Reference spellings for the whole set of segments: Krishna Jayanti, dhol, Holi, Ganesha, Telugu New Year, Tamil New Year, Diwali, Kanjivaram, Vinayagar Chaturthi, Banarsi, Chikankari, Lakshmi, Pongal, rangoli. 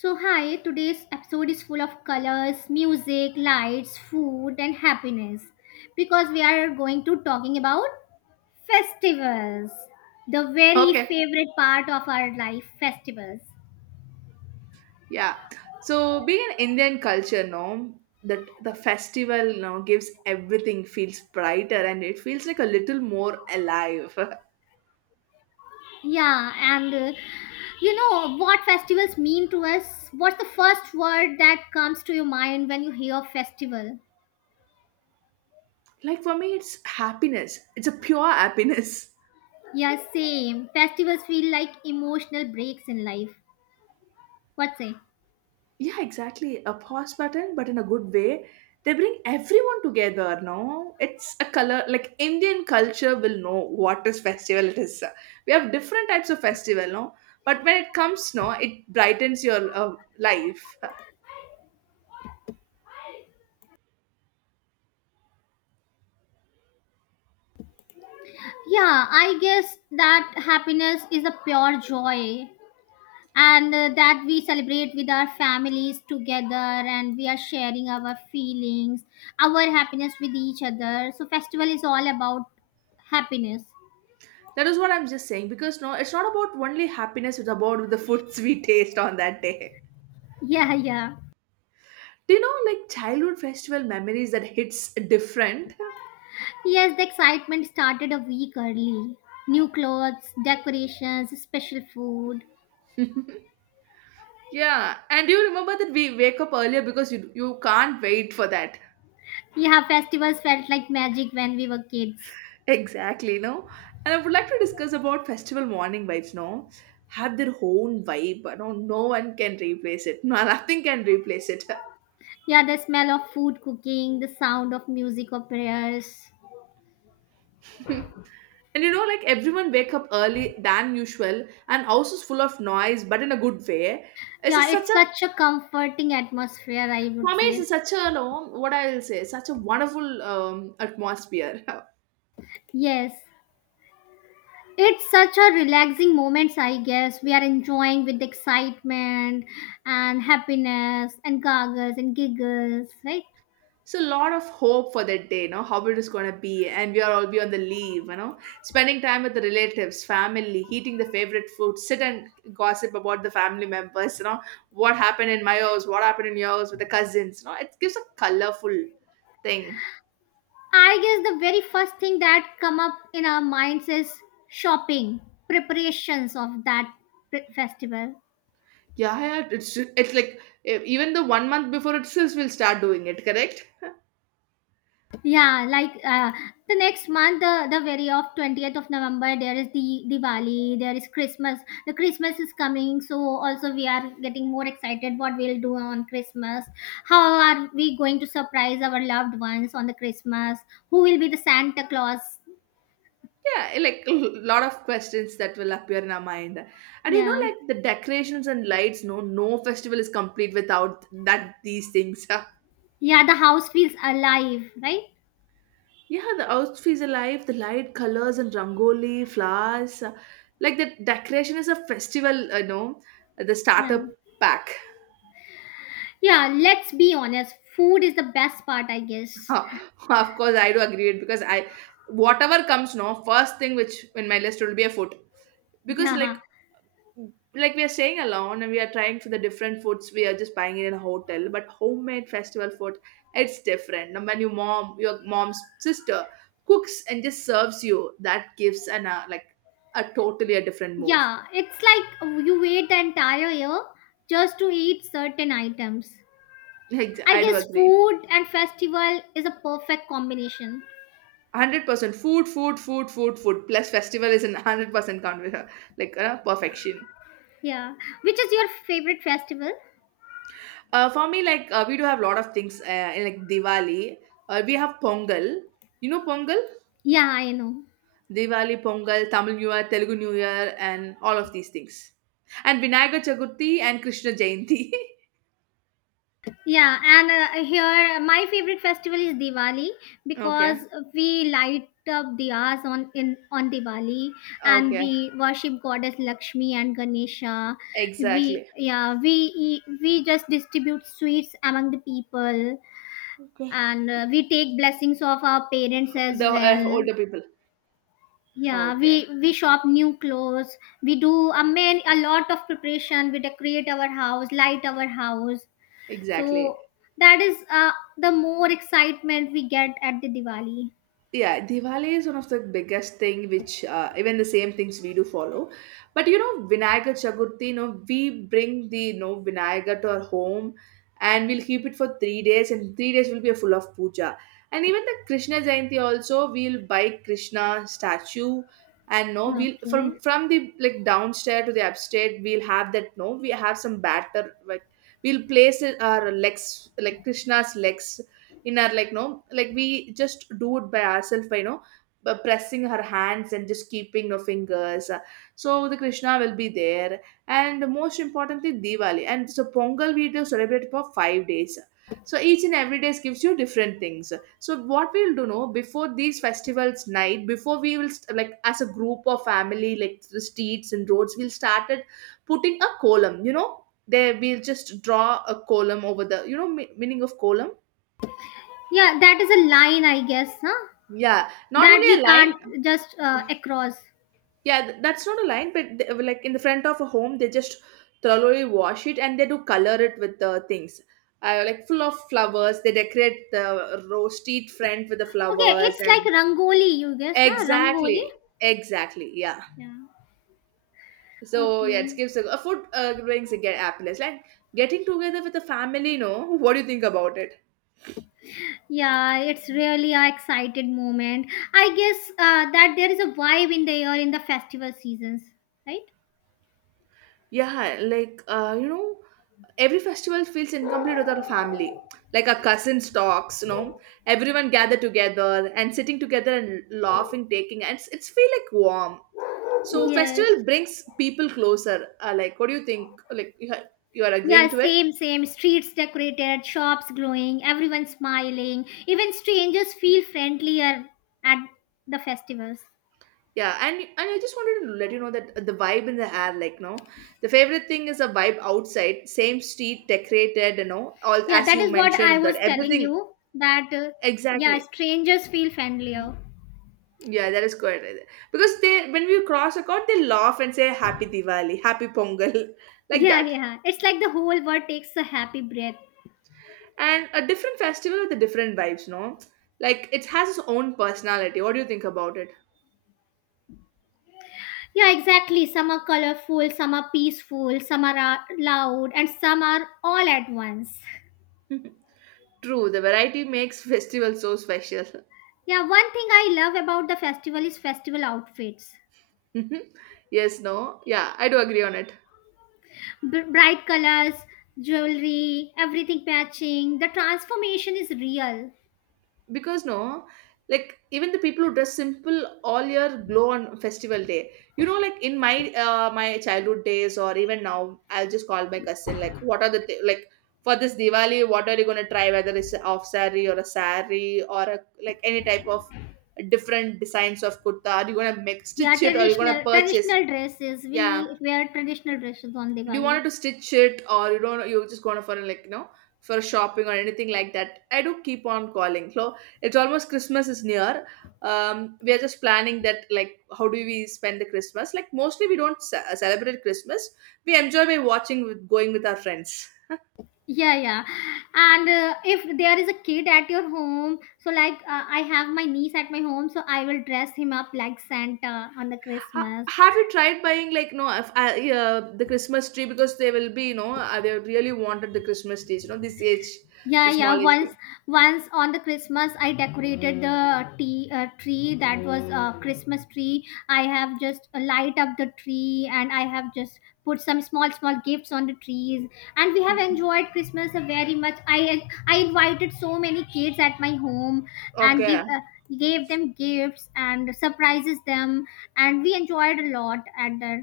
So, hi, today's episode is full of colors, music, lights, food, and happiness because we are going to talking about festivals, the very Okay, favorite part of our life, festivals. yeah. So being an Indian culture, no, that the festival now gives everything feels brighter and it feels like a little more alive. Yeah, and you know what festivals mean to us? What's the first word that comes to your mind when you hear festival? Like for me, it's happiness. It's a pure happiness. Yeah, same. Festivals feel like emotional breaks in life. What say? Yeah, exactly. A pause button, but in a good way. They bring everyone together, no? It's a color like Indian culture will know what is festival it is. We have different types of festival, no? But when it comes, no, it brightens your life. Yeah, I guess that happiness is a pure joy and that we celebrate with our families together and we are sharing our feelings, our happiness with each other. So festival is all about happiness. That is what I'm just saying because no, it's not about only happiness, it's about the foods we taste on that day. Yeah, yeah. Do you know like childhood festival memories that hits different? Yes, the excitement started a week early. New clothes, decorations, special food. Yeah, and do you remember that we wake up earlier because you can't wait for that? Yeah, festivals felt like magic when we were kids. Exactly, no? And I would like to discuss about festival morning vibes, no? Have their own vibe, no, no one can replace it. No, nothing can replace it. Yeah, the smell of food cooking, the sound of music or prayers. And you know, like everyone wake up early than usual, and house is full of noise, but in a good way. Yeah, Such it's a such a comforting atmosphere, I would for me, say. it's such a you know, what I'll say, such a wonderful atmosphere. Yes, it's such a relaxing moments, I guess. We are enjoying with excitement and happiness and goggles and giggles, right? It's a lot of hope for that day, you know, how it is gonna be, and we are all be on the leave, you know, spending time with the relatives, family, eating the favorite food, sit and gossip about the family members, you know, what happened in my house, what happened in yours with the cousins, you know, it gives a colorful thing. I guess the very first thing that come up in our minds is shopping, preparations of that festival. Yeah, yeah, it's like even the 1 month before itself we'll start doing it, correct? Yeah, the next month, the very of 20th of November, there is the Diwali, there is Christmas. The Christmas is coming, so also we are getting more excited what we'll do on Christmas. How are we going to surprise our loved ones on the Christmas? Who will be the Santa Claus? Yeah, like a lot of questions that will appear in our mind. And you know, Yeah. like the decorations and lights, no, no festival is complete without that these things. Yeah, the house feels alive, right? Yeah, the outfits are alive, the light colors and rangoli, flowers. Like the decoration is a festival, you know, the Yeah. starter pack. Yeah, let's be honest. Food is the best part, I guess. Of course, I do agree it because I, whatever comes, no, first thing which in my list will be a food. Because Yeah. like we are staying alone and we are trying for the different foods we are just buying it in a hotel but homemade festival food it's different and when your mom's sister cooks and just serves you that gives an like a totally a different move. Yeah, it's like you wait the entire year just to eat certain items. Like I I do guess agree. food and festival is a perfect combination. 100% food food food food food plus festival is an 100% like perfection. Yeah. Which is your favorite festival? For me like we do have a lot of things in like diwali. We have pongal, you know pongal. Yeah, I know. Diwali, Pongal, Tamil New Year, Telugu New Year, and all of these things. And Vinayagar Chaturthi and Krishna Jayanti. Yeah, and here my favorite festival is Diwali because Okay, we light up diyas on Diwali and okay, we worship goddess Lakshmi and Ganesha. We, exactly. yeah, we we just distribute sweets among the people Okay. and we take blessings of our parents as The well. older people. Yeah, we Okay, we shop new clothes. We do a man a lot of preparation. We decorate our house, light our house. So exactly. that is the more excitement we get at the Diwali. Yeah, diwali is one of the biggest thing which even the same things we do follow, but you know vinayagar chaturthi, you know we bring the you know vinayagar to our home, and we'll keep it for 3 days and 3 days will be a full of puja. And even the krishna jayanti also we'll buy krishna statue, and no we'll from Okay, from the like downstairs to the upstairs we'll have that, no we have some batter like we'll place it, our legs, like krishna's legs in our like no, like we just do it by ourselves by you know by pressing her hands and just keeping her fingers, so the krishna will be there. And most importantly diwali and so pongal we do celebrate for 5 days, so each and every day gives you different things. So what we'll do, no, before these festivals, night before we will like as a group or family, like the streets and roads we'll started putting a column, you know, there we'll just draw a column over the you know meaning of column. yeah, that is a line I guess, huh? Yeah, not That only we a can't line. just across. Yeah, that's not a line, but they, like in the front of a home, they just thoroughly wash it and they do color it with the things. Like full of flowers, they decorate the row street front with the Okay, flowers it's like and rangoli you guess, huh? Rangoli. exactly, exactly, yeah. Yeah. So yeah, it Okay. gives a food brings a get happiness. Like getting together with the family, you know. What do you think about it? Yeah, it's really a excited moment. I guess that there is a vibe in the air in the festival seasons, right? Yeah, like you know, every festival feels incomplete without a family. Like our cousins talks, you know, everyone gather together and sitting together and laughing, taking and it's feel like warm. So Yes. festival brings people closer. Like, what do you think? Like, you are Yeah, agreeing to it? same, same. Streets decorated, shops glowing, everyone smiling. Even strangers feel friendlier at the festivals. Yeah, and I just wanted to let you know that the vibe in the air, like, no, the favorite thing is a vibe outside, same street decorated, you know, all Yeah, as that you is what I mentioned was that telling everything you that, yeah, exactly. strangers feel friendlier. Yeah, that is quite right. Because they, when we cross a chord, they laugh and say "Happy Diwali," "Happy Pongal," like Yeah, that. yeah. It's like the whole world takes a happy breath. And a different festival with a different vibes, no? Like it has its own personality. What do you think about it? Yeah, exactly. Some are colorful, some are peaceful, some are loud, and some are all at once. True, the variety makes festival so special. Yeah, one thing I love about the festival is festival outfits. Yes, no, yeah, I do agree on it. Bright colors, jewelry, everything matching. The transformation is real. Because no, like even the people who dress simple all year glow on festival day, you know, like in my my childhood days, or even now I'll just call my cousin like what are the like for this diwali what are you going to try, whether it's a off saree or a, like any type of different designs of kurta, are you going to make Yeah, stitch it or you going to traditional purchase. traditional dresses. Yeah, We wear traditional dresses on do you Diwali. wanted to stitch it or you don't, you just going for like you know for shopping or anything like that, I do keep on calling. So it's almost christmas is near. We are just planning that like how do we spend the christmas, like mostly we don't celebrate christmas, we enjoy by watching with going with our friends. Yeah, yeah. And if there is a kid at your home, so like I have my niece at my home, so I will dress him up like Santa on the Christmas. Have you tried buying like, no, if I, yeah, the christmas tree, because they will be you know they really wanted the christmas trees, you know, this age, Yeah, the small yeah. age Once, group. once on the Christmas, I decorated the tea tree that was a Christmas tree. I have just light up the tree, and I have just put some small, small gifts on the trees. And we have Mhm. enjoyed Christmas very much. I invited so many kids at my home and give Okay. Gave them gifts and surprises them, and we enjoyed a lot at the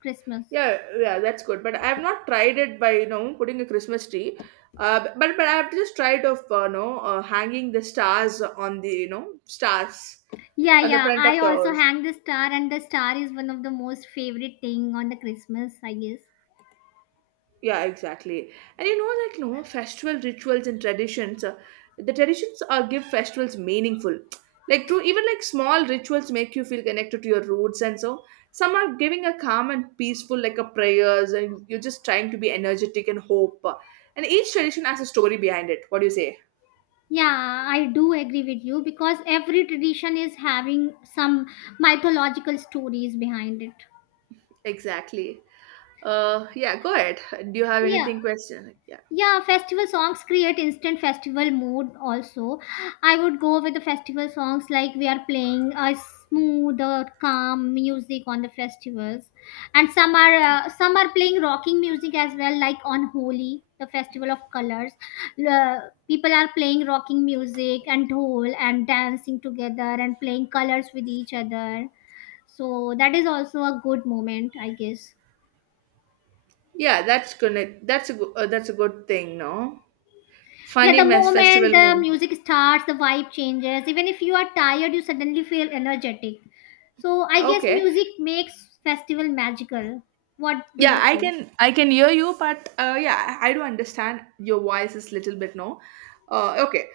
Christmas. Yeah, yeah, that's good. But I've not tried it by you know putting a Christmas tree. But I've just tried of you know hanging the stars on the you know stars Yeah, on the yeah. front of I the. also hang the star, and the star is one of the most favorite thing on the Christmas, I guess. Yeah, exactly. And you know that know, festival rituals and traditions, the traditions are give festivals meaningful. Like true, even like small rituals make you feel connected to your roots, and so some are giving a calm and peaceful, like a prayers, and you're just trying to be energetic and hope. And each tradition has a story behind it. What do you say? Yeah, I do agree with you because every tradition is having some mythological stories behind it. Exactly. Yeah. Go ahead. Do you have Yeah. anything question? Yeah. Yeah, festival songs create instant festival mood also. I would go with the festival songs, like we are playing a smooth or calm music on the festivals. And some are, some are playing rocking music as well, like on Holi, the festival of colors. Uh, People are playing rocking music and dhol and dancing together and playing colors with each other. So that is also a good moment, I guess. Yeah, that's connect. That's a good. That's a good thing. No, Yeah, funny the mess moment festival. the music starts, the vibe changes. Even if you are tired, you suddenly feel energetic. So I guess Okay. music makes festival magical. What do Yeah, you I say? can I can hear you, but yeah, I do understand your voice is little bit no. Okay,